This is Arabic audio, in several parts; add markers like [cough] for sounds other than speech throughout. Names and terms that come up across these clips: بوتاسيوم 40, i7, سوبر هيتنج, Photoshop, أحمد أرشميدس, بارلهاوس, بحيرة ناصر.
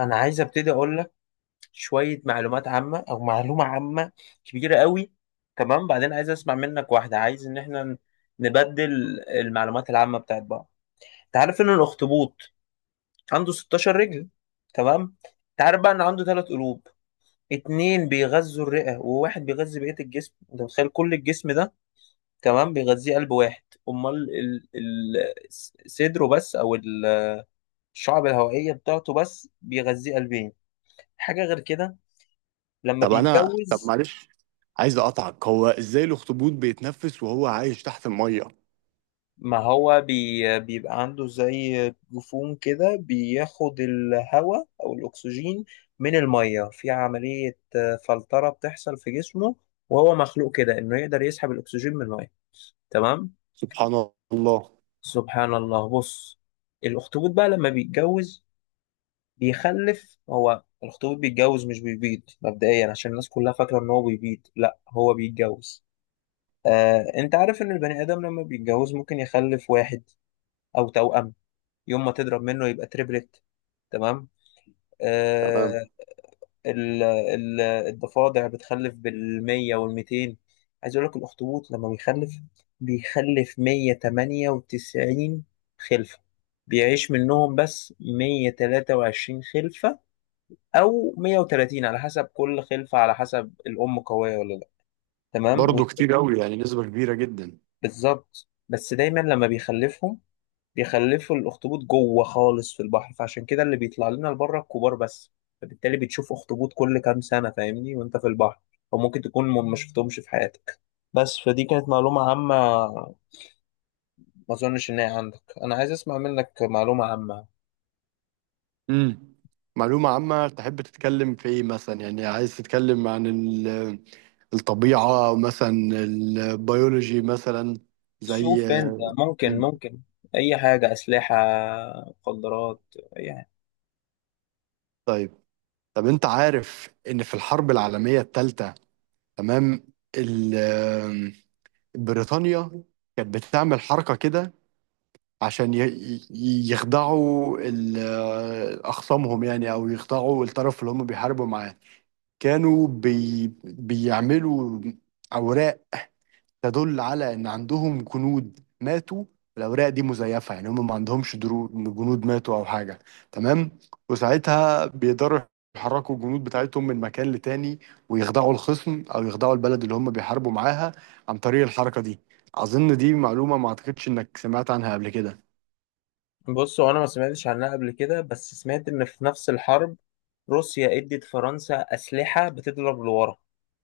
انا عايز ابتدي اقول لك شويه معلومات عامه او معلومه عامه كبيره قوي. تمام، بعدين عايز اسمع منك واحده. عايز ان احنا نبدل المعلومات العامه بتاعت بعض. انت عارف ان الاخطبوط عنده 16 رجل؟ تمام. انت عارف بقى ان عنده ثلاث قلوب؟ اتنين بيغذوا الرئه وواحد بيغذي بقيه الجسم. انت متخيل كل الجسم ده، تمام، بيغذيه قلب واحد؟ امال صدره بس او الشعب الهوائيه بتاعته بس بيغذيه قلبين؟ حاجه غير كده، لما طب انا طب بيتجوز. معلش عايز اقطعك، هو ازاي الاخطبوط بيتنفس وهو عايش تحت الميه؟ ما هو بيبقى عنده زي جفون كده، بياخد الهواء أو الأكسجين من المية في عملية فلترة بتحصل في جسمه، وهو مخلوق كده إنه يقدر يسحب الأكسجين من المية. تمام. سبحان الله. سبحان الله. بص، الأخطبوط بقى لما بيتجوز بيخلف. هو الأخطبوط بيتجوز، مش بيبيض، مبدئيا، عشان الناس كلها فاكرة إن هو بيبيض. لا، هو بيتجوز. أنت عارف إن البني آدم لما بيتجوز ممكن يخلف واحد أو توأم، يوم ما تضرب منه يبقى تريبلت. تمام. تمام، آه. ال ال الضفادع بتخلف بالمية والميتين. عايز اقول لك الاخطبوط لما بيخلف، بيخلف 198 خلفة. بيعيش منهم بس 123 خلفة او 130، على حسب كل خلفة، على حسب الام قوية ولا لا. تمام. برضه كتير قوي، يعني نسبة كبيرة جدا. بالظبط. بس دايما لما بيخلفهم بيخلفوا الاخطبوط جوه خالص في البحر، فعشان كده اللي بيطلع لنا لبره الكبار بس. فبالتالي بتشوف اخطبوط كل كام سنه، فاهمني، وانت في البحر، وممكن تكون ما شفتهمش في حياتك. بس فدي كانت معلومه عامه ما اظنش ان هي عندك. انا عايز اسمع منك معلومه عامه. امم معلومة عامة تحب تتكلم في ايه مثلا؟ يعني عايز تتكلم عن الطبيعة مثلا، البيولوجي مثلا، زي. شوف انت، ممكن مم. ممكن اي حاجه، اسلحه، مخدرات، يعني. طيب، انت عارف ان في الحرب العالمية الثالثة، تمام، ال- بريطانيا كانت بتعمل حركة كده عشان يخدعوا أخصامهم، يعني، أو يخدعوا الطرف اللي هم بيحاربوا معاه. كانوا بيعملوا أوراق تدل على إن عندهم جنود ماتوا. الأوراق دي مزيفة، يعني هم ما عندهمش جنود ماتوا أو حاجة. تمام، وساعتها بيقدروا يحركوا الجنود بتاعتهم من مكان لتاني، ويخدعوا الخصم أو يخدعوا البلد اللي هم بيحاربوا معاها عن طريق الحركة دي. أظن دي معلومة ما أعتقدش إنك سمعت عنها قبل كده. بص، هو انا ما سمعتش عنها قبل كده، بس سمعت ان في نفس الحرب روسيا ادت فرنسا اسلحه بتضرب لورا.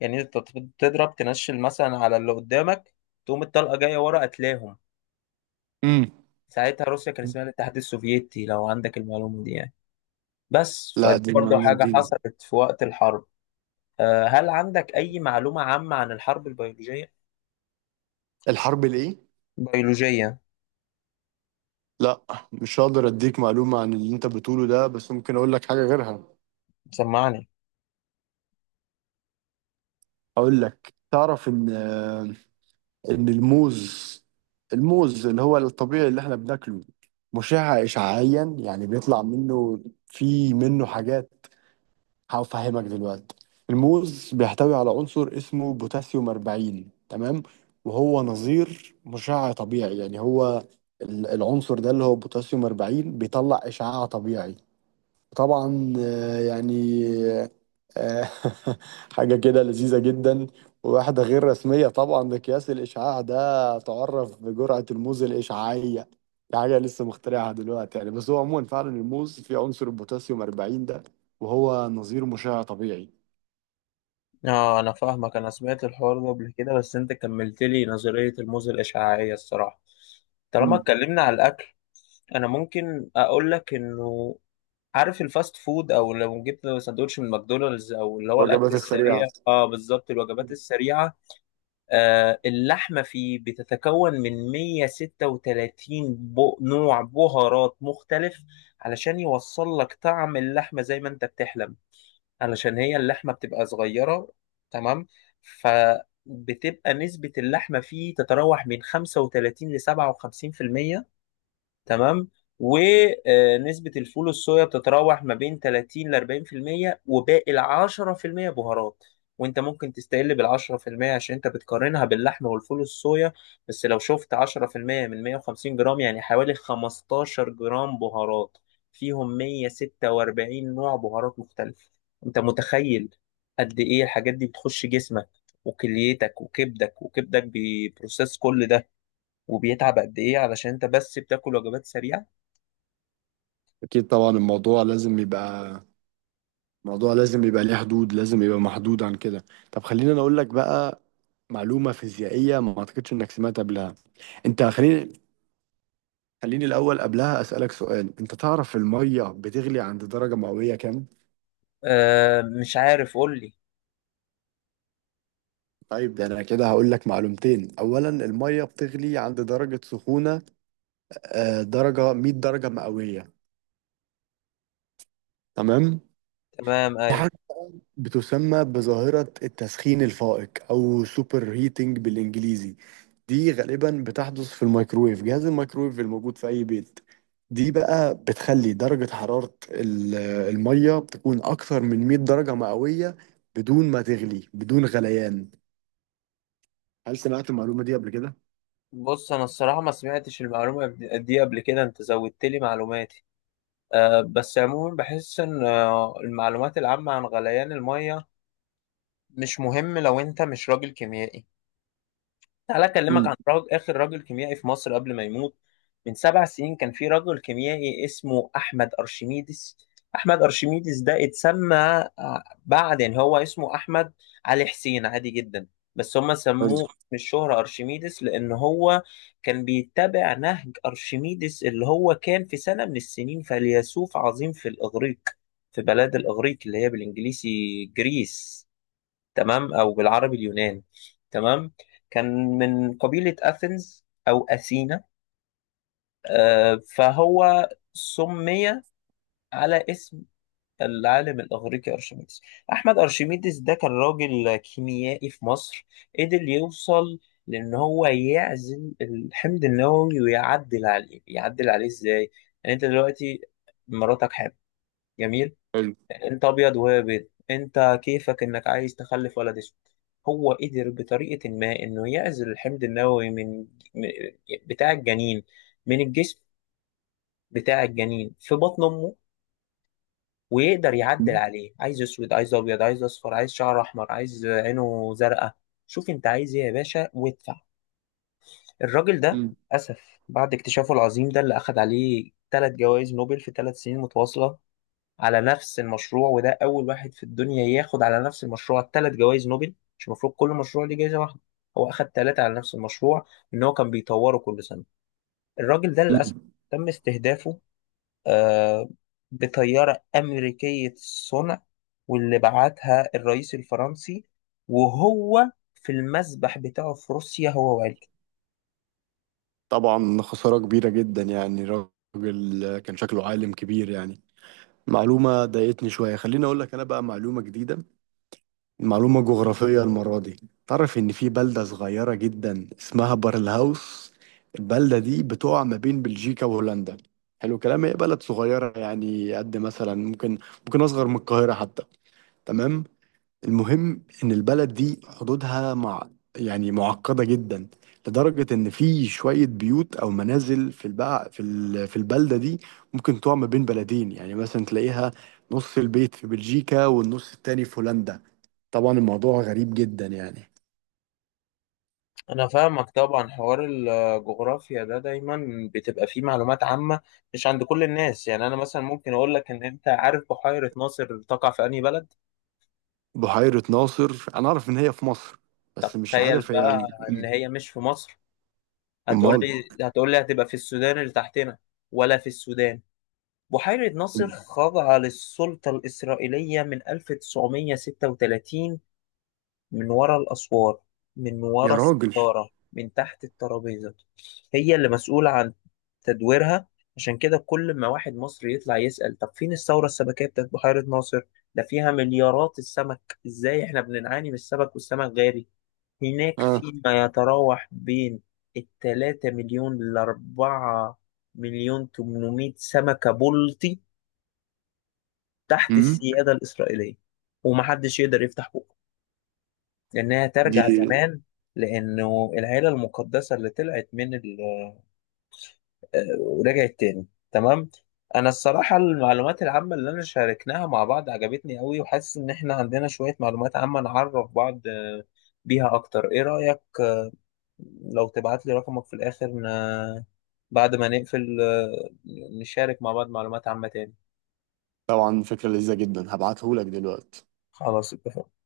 يعني انت تضرب تنشل مثلا على اللي قدامك، تقوم الطلقه جايه ورا قتلاهم. امم ساعتها روسيا كان اسمها الاتحاد السوفيتي، لو عندك المعلومه دي يعني. بس لا، فدي دي برضه معلومة حاجه جديدة. حصلت في وقت الحرب. هل عندك اي معلومه عامه عن الحرب البيولوجيه؟ الحرب الإيه؟ بيولوجيه. لا، مش هقدر أديك معلومة عن اللي أنت بتقوله ده، بس ممكن أقول لك حاجة غيرها. سمعني. أقول لك، تعرف إن الموز، الموز اللي هو الطبيعي اللي إحنا بناكله، مشع إشعاعيا، يعني بيطلع منه، في منه حاجات، هفهمك دلوقتي. الموز بيحتوي على عنصر اسمه بوتاسيوم 40، تمام، وهو نظير مشع طبيعي. يعني هو العنصر ده اللي هو بوتاسيوم 40 بيطلع إشعاع طبيعي. طبعا يعني آه، [laughs] حاجة كده لذيذة جدا، وواحدة غير رسمية طبعا. مقياس الإشعاع ده تعرف بجرعة الموز الإشعاعية. دي حاجة لسه مخترعها دلوقتي يعني، بس هو عموما فعلا الموز فيه عنصر البوتاسيوم 40 ده، وهو نظير مشع طبيعي. اه، انا فاهمك. انا سمعت الحوار ده قبل كده، بس انت كملت لي نظريه الموزة الاشعاعيه، الصراحه. طالما مم. اتكلمنا على الاكل، انا ممكن اقول لك انه، عارف الفاست فود، او لو جبت سندوتش من ماكدونالدز او اللي هو الاكل الوجبات السريعة. السريع، بالظبط الوجبات مم. السريعه. اللحمه فيه بتتكون من 136 نوع بهارات مختلف، علشان يوصل لك طعم اللحمه زي ما انت بتحلم، علشان هي اللحمه بتبقى صغيره. تمام. فبتبقى نسبه اللحمه فيه تتراوح من 35 ل 57%. تمام. ونسبة الفول الصويا بتتراوح ما بين 30 ل 40%، وباقي ال 10% بهارات. وانت ممكن تستقل بال 10% عشان انت بتقارنها باللحمة والفول الصويا، بس لو شفت 10% من 150 جرام يعني حوالي 15 جرام بهارات، فيهم 146 نوع بهارات مختلفة. انت متخيل قد ايه الحاجات دي بتخش جسمك وكليتك وكبدك، وكبدك بيبروسيس كل ده وبيتعب قد ايه، علشان انت بس بتاكل وجبات سريعة؟ أكيد طبعا، الموضوع لازم يبقى، الموضوع لازم يبقى ليه حدود، لازم يبقى محدود عن كده. طب خليني أنا أقول لك بقى معلومة فيزيائية ما أعتقدش إنك سمعت قبلها. أنت خليني، خليني الأول قبلها أسألك سؤال، أنت تعرف المية بتغلي عند درجة مئوية كام؟ آه، مش عارف، قول لي. طيب، ده أنا كده هقول لك معلومتين. أولا، المية بتغلي عند درجة سخونة درجة 100 درجة مئوية، تمام؟ تمام، في ايوه. حاجة بتسمى بظاهرة التسخين الفائق أو سوبر هيتنج بالإنجليزي. دي غالبا بتحدث في الميكرويف، جهاز الميكرويف الموجود في أي بيت. دي بقى بتخلي درجة حرارة المية تكون أكثر من 100 درجة مئوية بدون ما تغلي، بدون غليان. هل سمعت المعلومة دي قبل كده؟ بص انا الصراحه ما سمعتش المعلومه دي قبل كده، انت زودت لي معلوماتي. بس عموما بحس ان المعلومات العامه عن غليان الميه مش مهم لو انت مش راجل كيميائي. تعالى أكلمك عن امم آخر راجل كيميائي في مصر قبل ما يموت. من 7 سنين كان في راجل كيميائي اسمه أحمد أرشميدس. أحمد أرشميدس ده اتسمى بعد، يعني هو اسمه أحمد علي حسين، عادي جدا، بس هم حلو. سموه من الشهرة أرشميدس، لأن هو كان بيتبع نهج أرشميدس اللي هو كان في سنة من السنين فيلسوف عظيم في الإغريق، في بلاد الإغريق اللي هي بالإنجليزي جريس، تمام، او بالعربي اليونان. تمام. كان من قبيلة اثينز او اثينا. فهو سمي على اسم العالم الاغريقي ارشميدس. احمد ارشميدس ده كان راجل كيميائي في مصر، قدر يوصل لان هو يعزل الحمض النووي ويعدل عليه. يعدل عليه ازاي؟ يعني انت دلوقتي مراتك حامل، جميل، حلو. انت ابيض وهي بيض، انت كيفك انك عايز تخلف ولد اسود. هو قدر بطريقة ما انه يعزل الحمض النووي من من- بتاع الجنين، من الجسم بتاع الجنين في بطن امه، ويقدر يعدل مم. عليه. عايز اسود، عايز ابيض، عايز اصفر، عايز شعر احمر، عايز عينه زرقاء، شوف انت عايز ايه يا باشا وادفع. الراجل ده، للاسف، بعد اكتشافه العظيم ده اللي اخد عليه ثلاث جوائز نوبل في ثلاث سنين متواصلة على نفس المشروع، وده أول واحد في الدنيا ياخد على نفس المشروع ثلاث جوائز نوبل، مش المفروض كل مشروع ليه جايزة واحدة؟ هو أخد ثلاثة على نفس المشروع، إن هو كان بيطوره كل سنة. الراجل ده للأسف مم. تم استهدافه آه بطيارة أمريكية الصنع، واللي بعتها الرئيس الفرنسي، وهو في المسبح بتاعه في روسيا هو وعيلته. طبعا خسارة كبيرة جدا، يعني راجل كان شكله عالم كبير يعني. معلومة ضايقتني شوية، خليني أقول لك أنا بقى معلومة جديدة، معلومة جغرافية المرة دي. تعرف إن في بلدة صغيرة جدا اسمها بارلهاوس، البلدة دي بتقع ما بين بلجيكا وهولندا. حلو الكلام، هي بلد صغيرة يعني، قد مثلا ممكن، ممكن أصغر من القاهرة حتى، تمام. المهم ان البلد دي حدودها مع، يعني معقده جدا، لدرجه ان في شويه بيوت او منازل في البقى في في البلده دي ممكن تقع ما بين بلدين. يعني مثلا تلاقيها نص البيت في بلجيكا والنص التاني في هولندا. طبعا الموضوع غريب جدا يعني. انا فاهمك. طبعا حوار الجغرافيا ده دايما بتبقى فيه معلومات عامة مش عند كل الناس. يعني انا مثلا ممكن اقول لك ان، انت عارف بحيرة ناصر تقع في انهي بلد؟ بحيره ناصر انا اعرف ان هي في مصر، بس طب مش تخيل عارف هي بقى ان هي مش في مصر. هتقول امال. لي هتقول لي هتبقى في السودان اللي تحتنا؟ ولا في السودان. بحيرة ناصر خاضعة للسلطة الإسرائيلية من 1936، من ورا الأسوار، من يا ورا راجل. الستارة، من تحت الترابيزة. هي اللي مسؤولة عن تدويرها. عشان كده كل ما واحد مصري يطلع يسأل طب فين الثورة السمكية بتاعت بحيرة ناصر، ده فيها مليارات السمك، ازاي احنا بنعاني من السمك والسمك غالي؟ هناك اه. فيما يتراوح بين التلاتة مليون لأربعة مليون تمنمية سمكة بلطي تحت امم السيادة الإسرائيلية، ومحدش يقدر يفتح بقه. لأنها دي ترجع زمان، لأنه العيلة المقدسة اللي طلعت من، ورجعت تاني. تمام. انا الصراحه المعلومات العامه اللي انا شاركناها مع بعض عجبتني قوي، وحاسس ان احنا عندنا شويه معلومات عامه نعرف بعض بيها اكتر. ايه رايك لو تبعت لي رقمك في الاخر بعد ما نقفل، نشارك مع بعض معلومات عامه تاني؟ طبعا فكرة لذيذة جدا، هبعتهولك دلوقتي. خلاص، اتفقنا.